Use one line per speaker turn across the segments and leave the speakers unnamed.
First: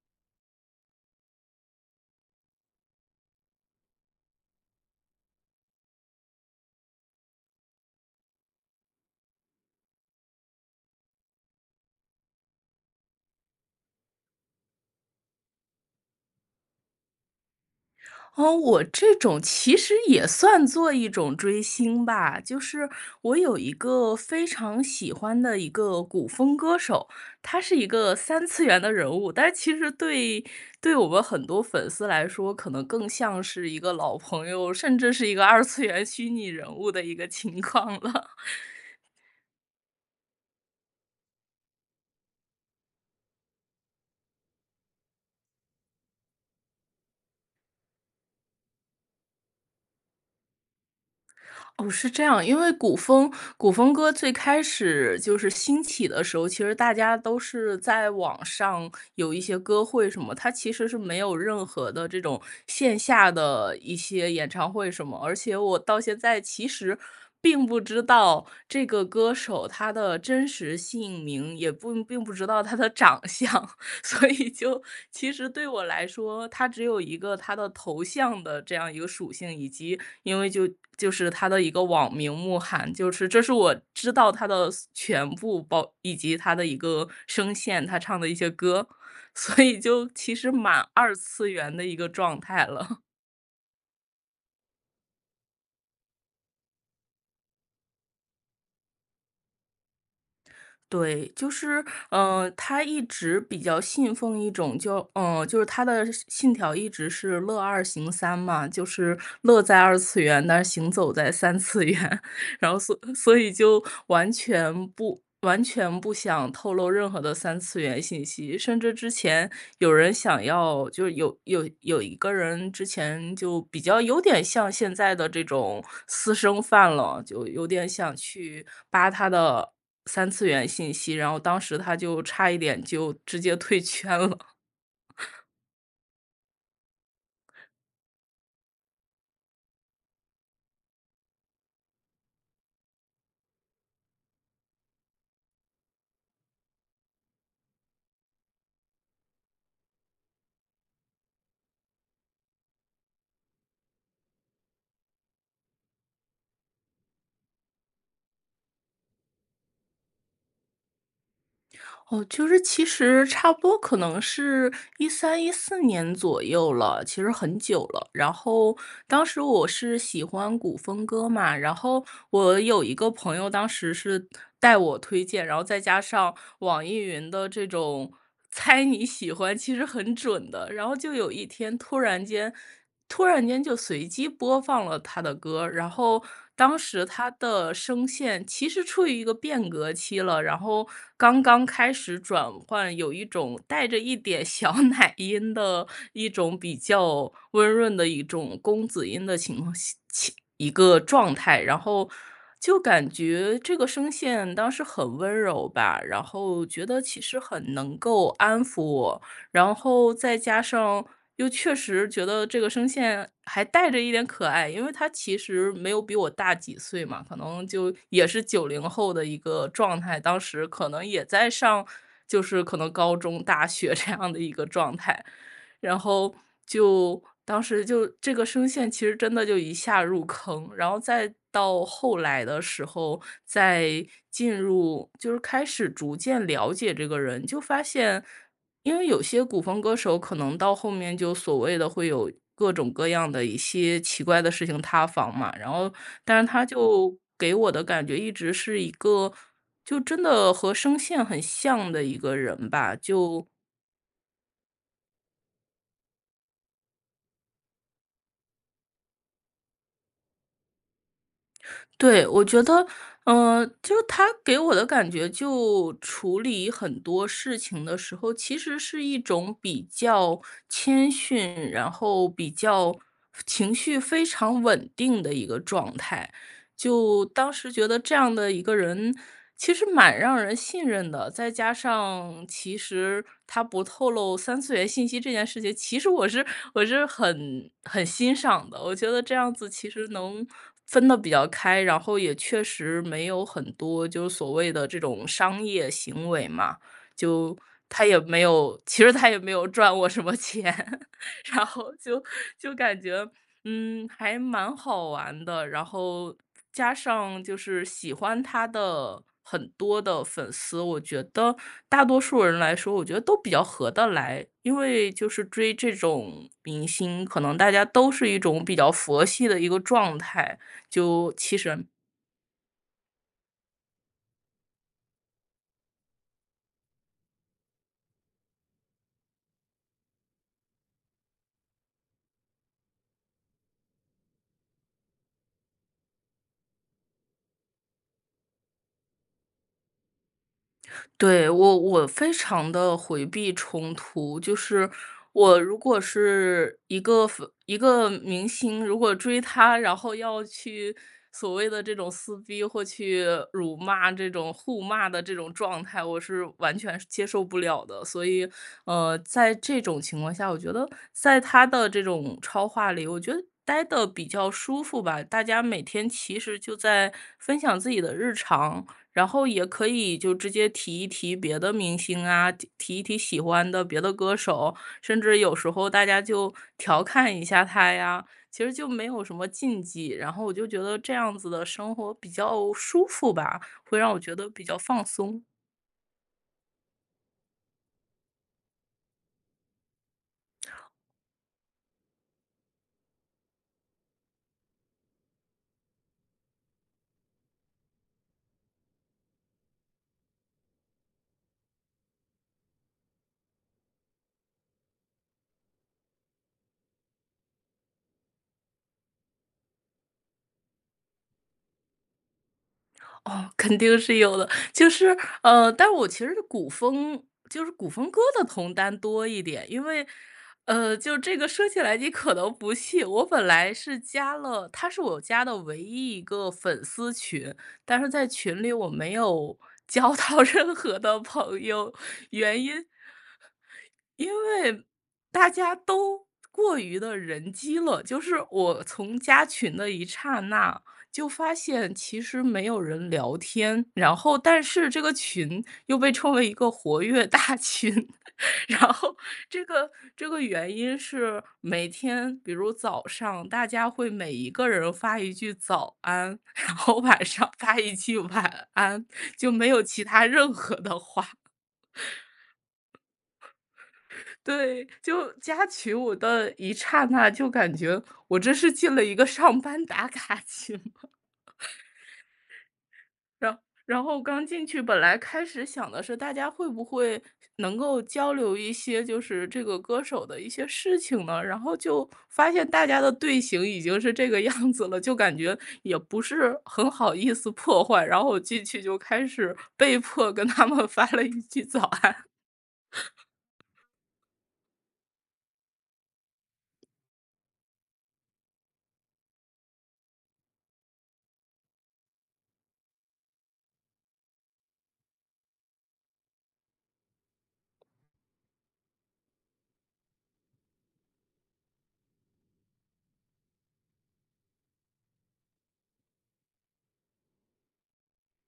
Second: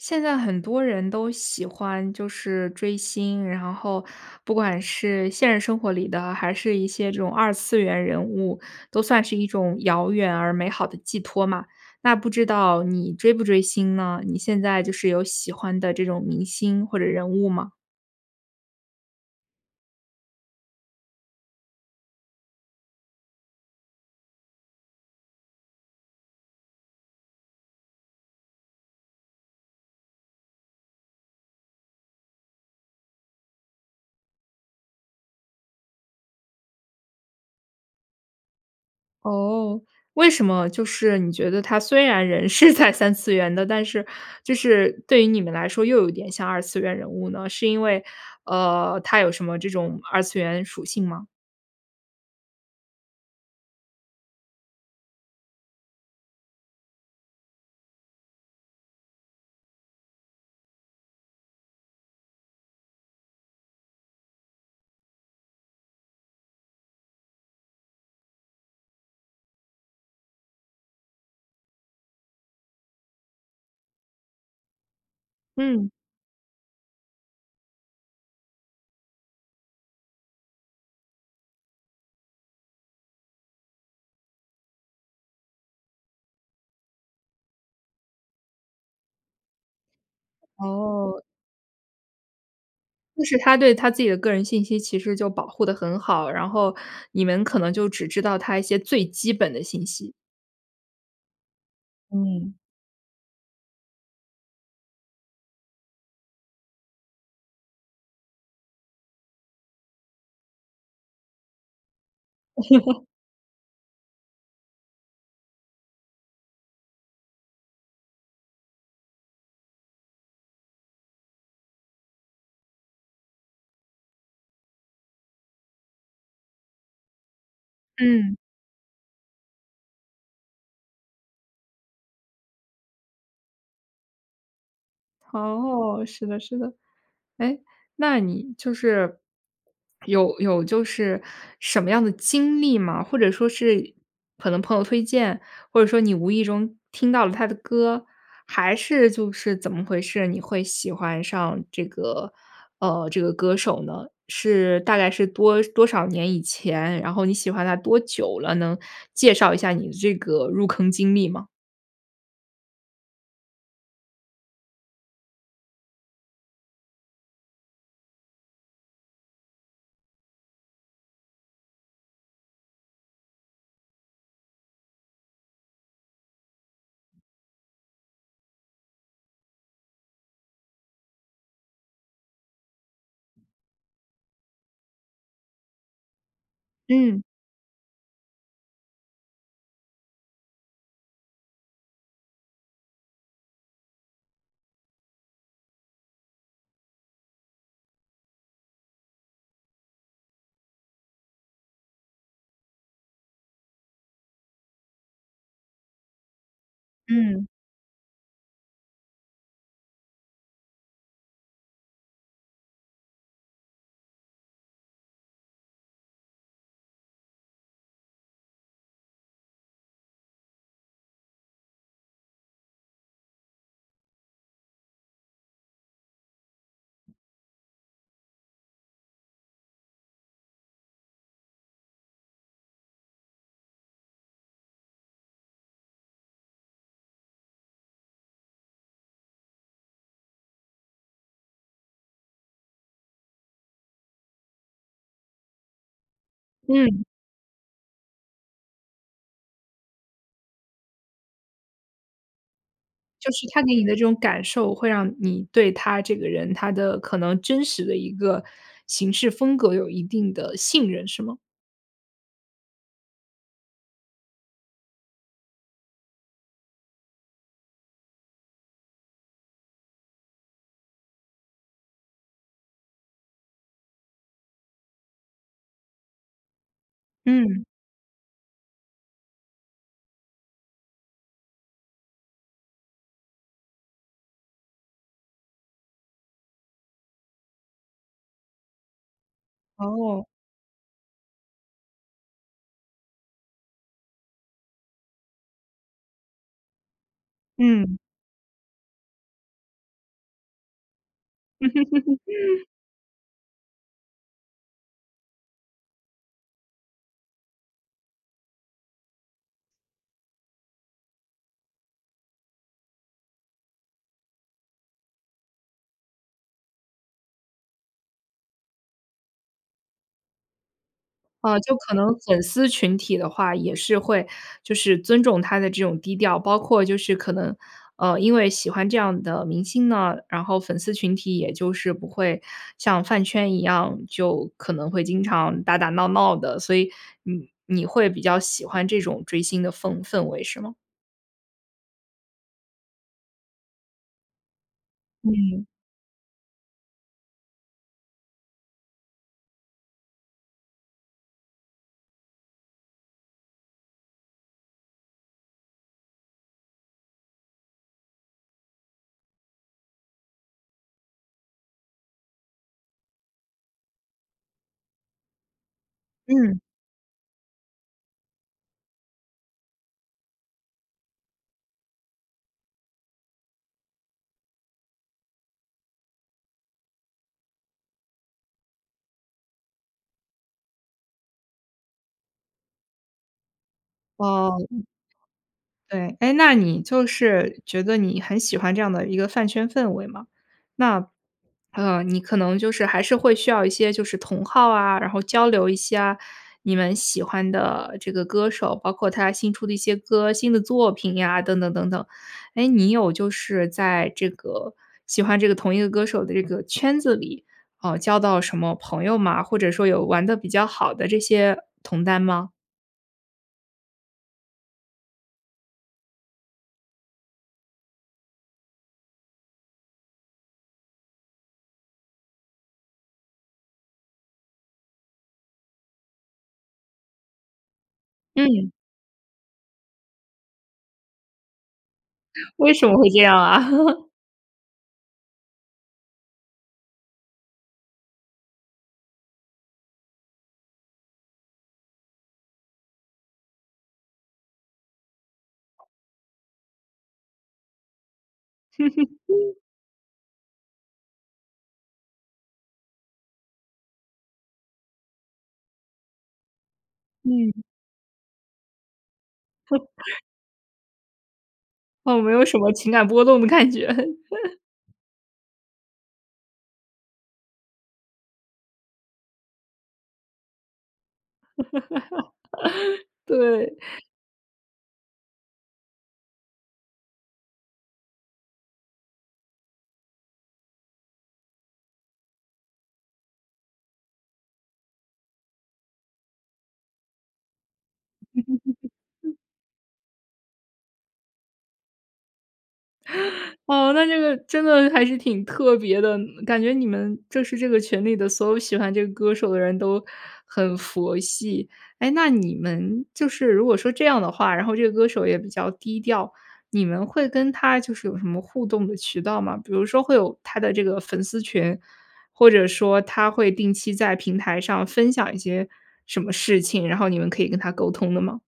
现在很多人都喜欢就是追星，然后不管是现实生活里的，还是一些这种二次元人物，都算是一种遥远而美好的寄托嘛。那不知道你追不追星呢？你现在就是有喜欢的这种明星或者人物吗？
哦，我这种其实也算作一种追星吧。就是我有一个非常喜欢的一个古风歌手，他是一个三次元的人物。但其实对对我们很多粉丝来说，可能更像是一个老朋友，甚至是一个二次元虚拟人物的一个情况了。
哦，为什么就是你觉得他虽然人是在三次元的，但是就是对于你们来说又有点像二次元人物呢？是因为，呃，他有什么这种二次元属性吗？
哦，是这样。因为古风古风歌最开始就是兴起的时候，其实大家都是在网上有一些歌会什么，它其实是没有任何的这种线下的一些演唱会什么。而且我到现在其实并不知道这个歌手他的真实姓名，也不并不知道他的长相。所以就其实对我
嗯。
来说，他只有一个他的头像的这样一个属性，以及因为就就是他的一个网名慕寒，就是这是我知道他的所全部，包以及他的一个声线，他唱的一些歌，所以就其实蛮二
哦。
次元的一个状态了。
就是他对他自己的个人信息其实就保护得很好，然后你们可能就只知道他一些最基本的信息。
对，就是，呃，
嗯。
他一直比较信奉一种就呃，就是他的信信条一直是乐二行三嘛。就是乐在二次元，但是行走在三次元，然后所 所以就完全不完全不想透露任何的三次元信息。甚至之前有人想要就有有有一个人之前就比较有点像现在的这种私生饭了，就有点想
嗯。
去扒他的三次元信息，然后当时他就差一点就直接退圈了。
哦，是的是的。诶，那你就是，有有就是什么样的经历吗？或者说是可能朋友推荐，或者说你无意中听到了他的歌，还是就是怎么回事？你会喜欢上这个，呃，这个歌手呢？是大概是多多少年以前，然后你喜欢他多久了？能介绍一下你的这个入坑经历吗？
哦，就是其实差不多可能是13、14年左右了，其实很久了。然后当时我是喜欢古风歌嘛，然后我有一个朋友当时是带我推荐，然后再加上网易云的这种猜你喜欢，其实很准的。然后就有一天突然间突然间就随机播放了他的歌，然后当时
嗯。
他的声线其实处于一个变革期了，然后刚刚开始转换，有一种带着一点小奶音的一种比较温润的一种公子音的情况下情一个状态。然后就感觉这个声线当时很温柔吧，然后觉得其实
嗯。
很能够安抚我，然后再加上又确实觉得这个声线还带着一点可爱，因为他其实没有比我大几岁嘛，可能就也是90后的一个状态，当时可能也在上就是可能高中、大学这样的一个状态。然后就当时就这个声线其实真的就一下入坑，然后再到后来的时候，再进入就是开始逐渐了解这个人，就发现因为有些古风歌手可能到后面就所谓的会有各种各样的一些奇怪的事情塌房嘛，然后但是他
嗯。
就给我的感觉一直是一个，就真的和声线很像的一个人吧，
就是
就
他给你的这种感受，会让你对他这个人，他的可能真实的一个行事风格有一定的信任，是吗？
对，我觉得，呃，就他给我的感觉，就处理很多事情的时候，其实是一种比较谦逊，然后比较情绪非常稳定的一个状态。就当
嗯。
时觉得这样的一个人，其实蛮让人信任的，再加上其实他不透露三次元信息这件事情，其实我是我是很很欣赏的。我觉得这样子其实
哦。
能分得比较开，然后也确实没有很多就所谓的这种商业行为嘛，就
嗯。
他也没有其实他也没有赚过什么钱，然后就 就感觉，嗯，还蛮好玩的。然后，加上就是喜欢他的很多的粉丝，我觉得大多数人来说，我觉得都比较合得来。因为就是追这种明星，可能大家都是一种比较佛系的一个状态，就其
呃，就
实
可能粉丝群体的话，也是会就是尊重他的这种低调，包括就是可能，呃，因为喜欢这样的明星呢，然后粉丝群体也就是不会像饭圈一样，就可能会经常打打闹闹的，所以你你会比较喜欢这种追星的氛氛围，是吗？
对，我我非常地回避冲突，就是我
嗯。
如果是一个粉一个明星，如果追他，然后要去所谓的这种撕逼，或去辱骂这种互骂的这种状态，我是完全受接受不了的。所以，呃，在这种情况下，我觉得在他的这种超话里，我觉得待得比较舒服吧，大家每天其
嗯。
实就在分享自己的日常。然后，也可以就直接提一提别的明星啊、提提一提喜欢的别的歌手，甚至有时候大家就调侃一下他呀。其实就没有什么禁忌，然后我就觉得这样子的生活比较舒服吧，会让我觉得
哦。
比较
嗯。
放松。
对。诶，那你就是觉得你很喜欢这样的一个饭圈氛围嘛。那，呃，你可能就是还是会需要一些就是同好啊，然后交流一下你们喜欢的这个歌手，包括他新出的一些歌、新的作品呀等等等等。诶，你有就是在这个喜欢这个同一个歌手的这个圈子里，呃，交到什么朋友吗？或者说有玩得比较好的这些同担吗？
哦，肯定是有的。就是，呃，但我其实古风就是古风歌的同担多一点。因为，呃，就这个说起来你可能不信，我本来是加了它是我加的唯一1个粉丝群。但是在群
嗯。
里我没有交到任何的朋友，原
为什
因
么会这样啊？
因为大家都过于地人机了，就是我从加群的一刹那，就发现其实没有人聊天，然后但是这个群又被称为一个活跃大群。然后 这个这个原因是，每天比如早上大家会每一个人发一句早安，然后晚上
嗯。
发一句晚安，就没有其 它任何的话。
嗯，没有什么情感波动的感觉。
对，就加群我的一刹那，就感觉我真是进了一个上班打卡群了。然
对。
然后刚进去，本来开始想的是大家会不会，能够交流一些，就是这个歌手的一些事情呢。然后就发现大家的队形已经是这个样子了，就感觉也不是很好意思破坏，然后我进去就开 始被迫跟他们发了一句早安。
哦，那这个真的还是挺特别的。感觉你们就是这个群里的所有喜欢这个歌手的人都很佛系。诶，那你们就是如果说这样的话，然后这个歌手也比较低调，你们会跟他就是有什么互动的渠道吗？比如说会有他的这个粉丝群，或者说他会定期在平台上分享一些什么事情，然后你们可以跟他沟通的吗？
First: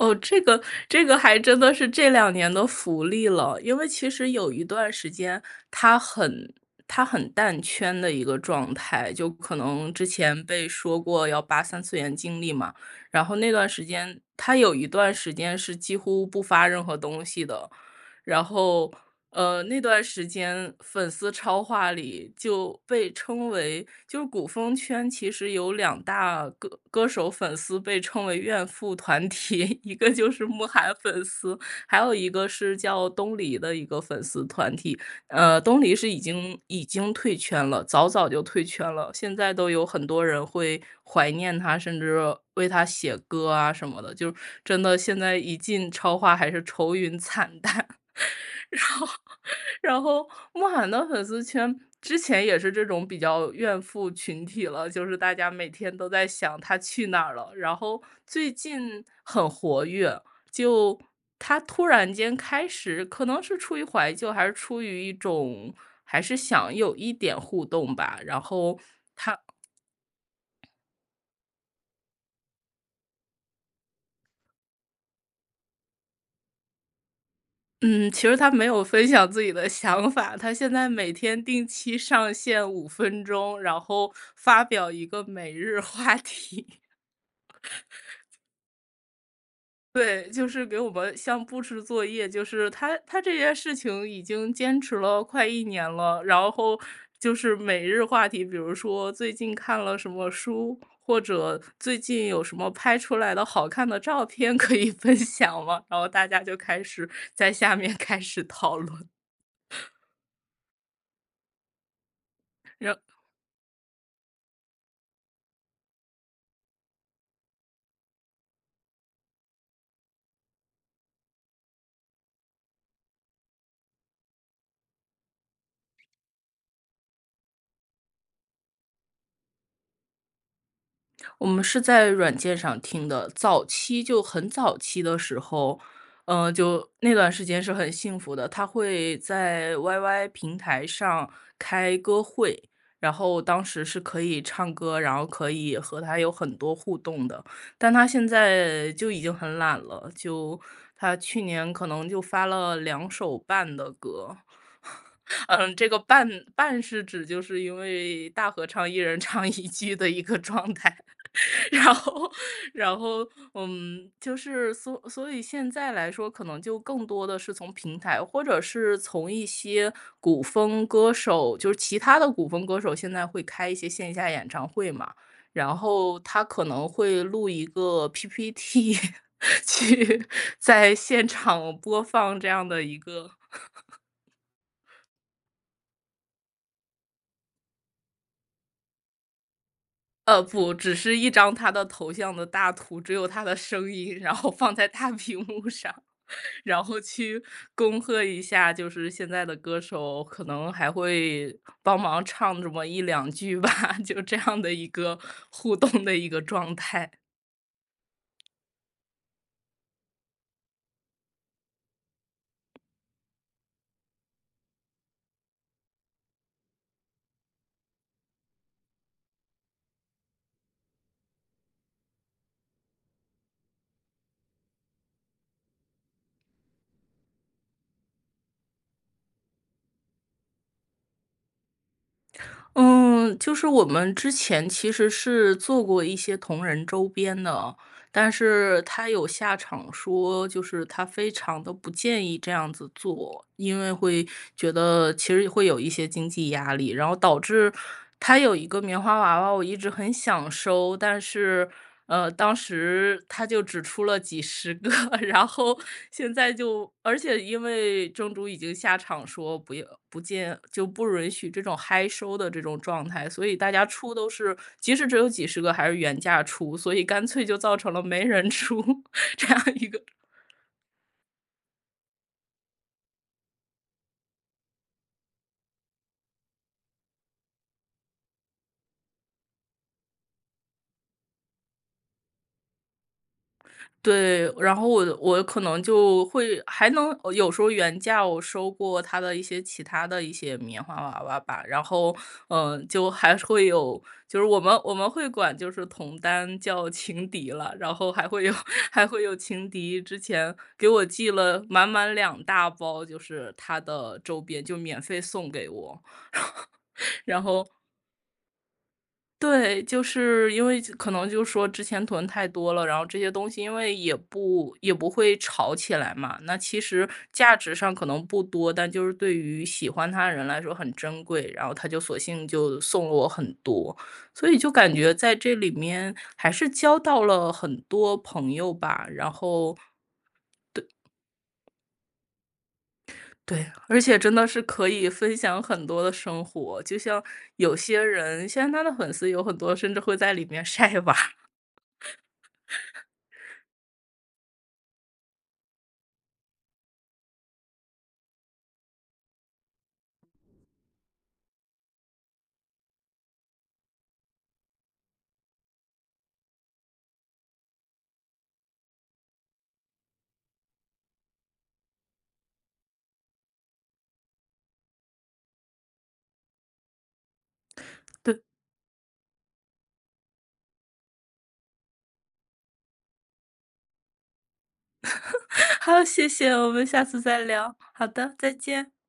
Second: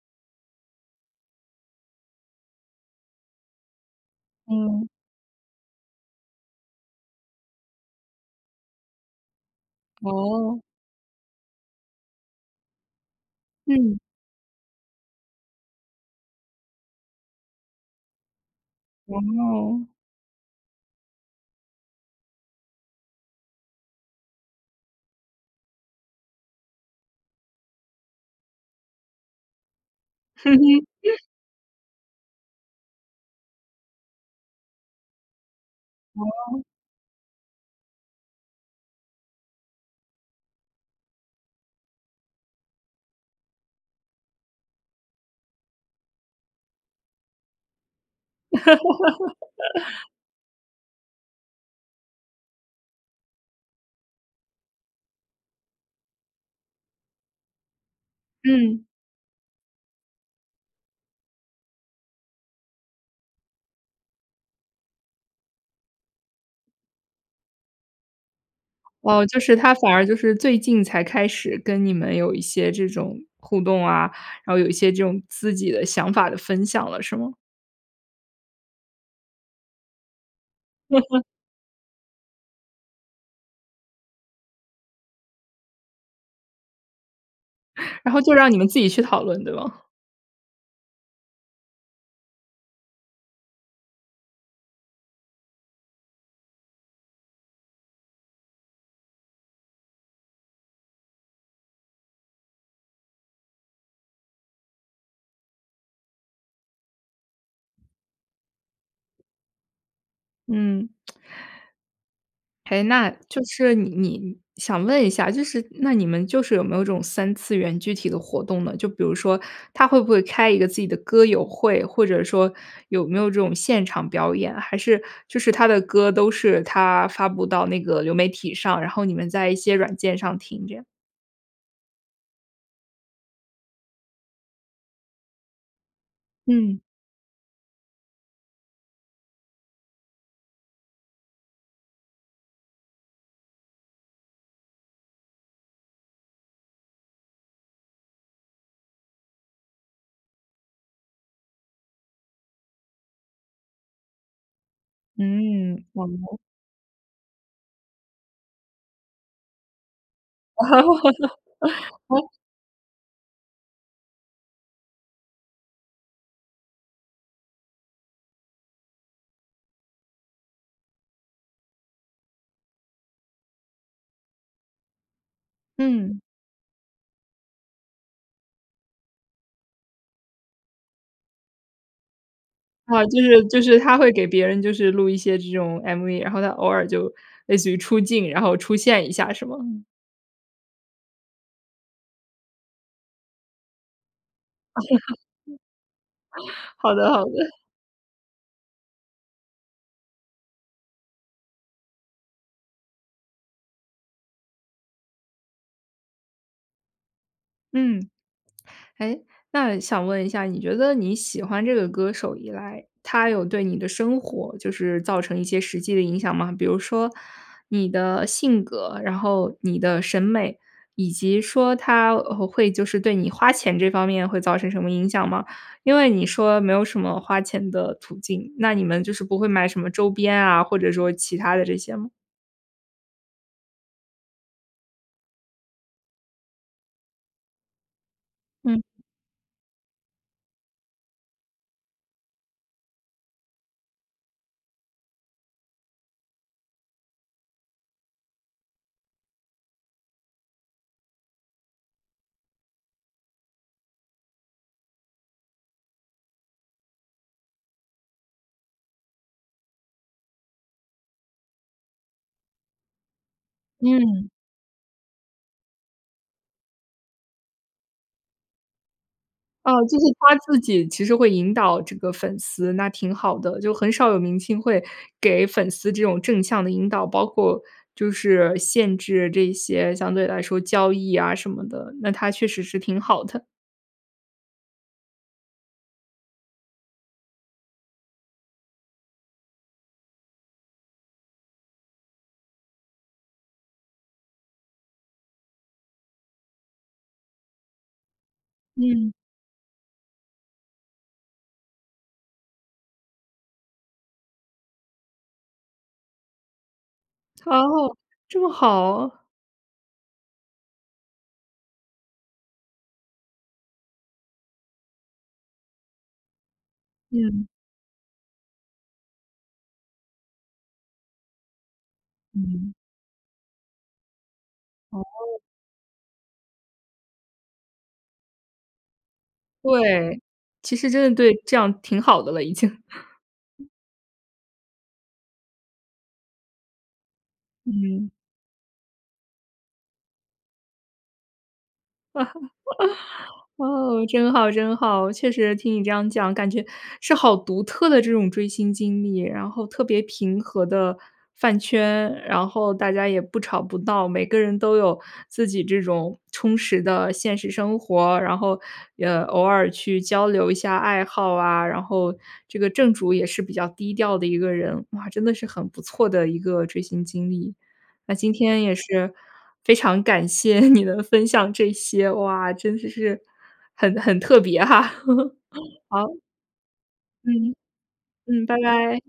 哦，这个这个还真的是这2年的福利了。因为其实有一
嗯。
段时间，他很他很淡圈的一个状态，就可能之前
哦。
被说过要扒三次元经历嘛，然后那段时
嗯。
间，他有一段时间是几乎不发任何东西的。然后，呃，那
哦。
段时间，粉丝超话里就被称为就古风圈其实有两大歌歌手粉丝被称为怨妇团体，一个就是慕寒 粉丝，还有一个是叫东篱的一个粉丝团体。呃，东篱是已经
哦。
已经退圈了，早早就退圈了，现在都有很多人会怀念他，甚至为他写歌啊，什么的，就真的现在一进超话，还是愁云惨淡。然 后然后，慕寒的粉丝圈，之前也是这种比较怨妇群体了，就是大家每天都在想他去哪儿了，然后最
嗯。
近很活跃，就他突然间开始可能是出于怀旧，还是出于一种，还是想有一点互动吧，然后
哦，就
他
是他反而就是最近才开始跟你们有一些这种互动啊，然后有一些这种自己的想法的分享了，是吗？
嗯，其实他没有分享自己的想法，他现在每 天定期上线5分钟，然后发表一个每日话题。
然后 就让你们自己去讨论，对吗？
对，就是给我们像布置作业，就是他他这件事情已经坚持了快1年了，然后就是每日话题，比如说最近看了什么书，或者最近有什么拍出来的好看的照片可以分享吗？然后大家就开始在下面开始讨论。
嗯。诶，
然
那就是你你想问一下，就是那你们就是有没有这种三次元具体的活动呢？就比如说他会不会开一个自己的歌友会，或者说有没有这种现场表演，还是就是他的歌都是他发布到那个流媒体上，然后你们在一些软件上听这样？
我们是在软件上听的，早期就很早期的时候，呃，
嗯。
就那段时间是很幸福的。他会在 YY 平台上开歌会，然后当时是可以唱歌，然后可以和他有很多互动的，但他现在就已经很懒了，就他去年可能就发了两首半的歌。嗯，
嗯。
这个半
哦。
半是指，就是因为大合唱一人唱一句的一个状态。然 后然后，嗯，就是所所以现在来说，可能就更多的是从平台，或者是从一些古风歌手，就是其他的古风歌手现在会开一些线下演唱会嘛，然后
嗯。
他可能会录一个 PP T，去在现场播放这样的一
啊，就
个
是就是 他会给别人就是录一些这种 MV，然后他偶尔就类似于出镜，然后出现一下，是吗？嗯。
呃，不，只是一张他的头像的大图，只有他的声音，然后放在大屏幕上，然
好
后
的好的。
去恭贺一下，就是现在的歌手可能还会帮忙唱这么1-2句吧，就这样的一个互动的一个状态。
嗯。诶，那想问一下，你觉得你喜欢这个歌手以来，他有对你的生活就是造成一些实际的影响吗？比如说你的性格，然后你的审美，以及说他呃，会就是对你花钱这方面会造成什么影响吗？因为你说没有什么花钱的途径，那你们就是不会买什么周边啊，或者说其它的这些吗？
嗯，就是我们之前其实是做过一些同人周边的，但
嗯。
是他有下场说，就是他非常地不建议这样子做。因为会觉得其实会有一些经济压力，然后导致他有一个棉花娃娃，我一直很想收。但是，呃，当时他就只出了几十个，然后现在就，而且因为正主已经下场说不要不建就不允许这种嗨收的这种状态。所以大家出
嗯。
都是，即使只有几十个还是原价出，所以干脆就造成了没人出，这样
啊，
一个
就是他自己其实会引导这个粉丝，那挺好的。就很少有明星会给粉丝这种正向的引导，包括就是限制这些相对来说交易啊什么的，那他确实是挺好的。
对，然后我我可能就会还能有时候原价我收过他的一些其它的一些棉花娃娃吧。然后，呃，就还会有就是我们我们会管就是同担叫情敌了，然后还会有还
嗯。
会有情敌之前给我寄了满满两大包，就是他的周边，就免费送给我。然后
哦，这么好啊。
对，就是因为就可能就说之前囤太多了，然后这些东西因为也不也不会炒起来嘛，那其实
嗯。
价值上可能不多。但就是对于喜欢他的人来说很珍贵，然后她就索性
嗯。
就送了我很多。所以就感觉
哦。
在这里面还是交到了很多朋友吧，然后，
对，其
对
实真的对，这样挺好的了已经。
对，而且真的是可以分享很多的生活，就像有些
嗯。
人现在他的粉丝有很多甚至会在里面晒娃。
哦，真好真好。确实听你这样讲，感觉是好独特的这种追星经历。然后特别平和的饭圈，然后大家也不吵不闹，每个人都有自己这种充实的现实生活。然后，呃，偶尔去交流一下爱好啊，然后这个正主也是比较低调的一个人。哇，真的是很不错的一个追星经历。那今
对。
天也是非常感谢你能分享这些，哇，真的是很很特别哈。
好，
好。
谢谢。我们下次再
嗯，
聊。好的，
嗯，
再
拜
见。
拜。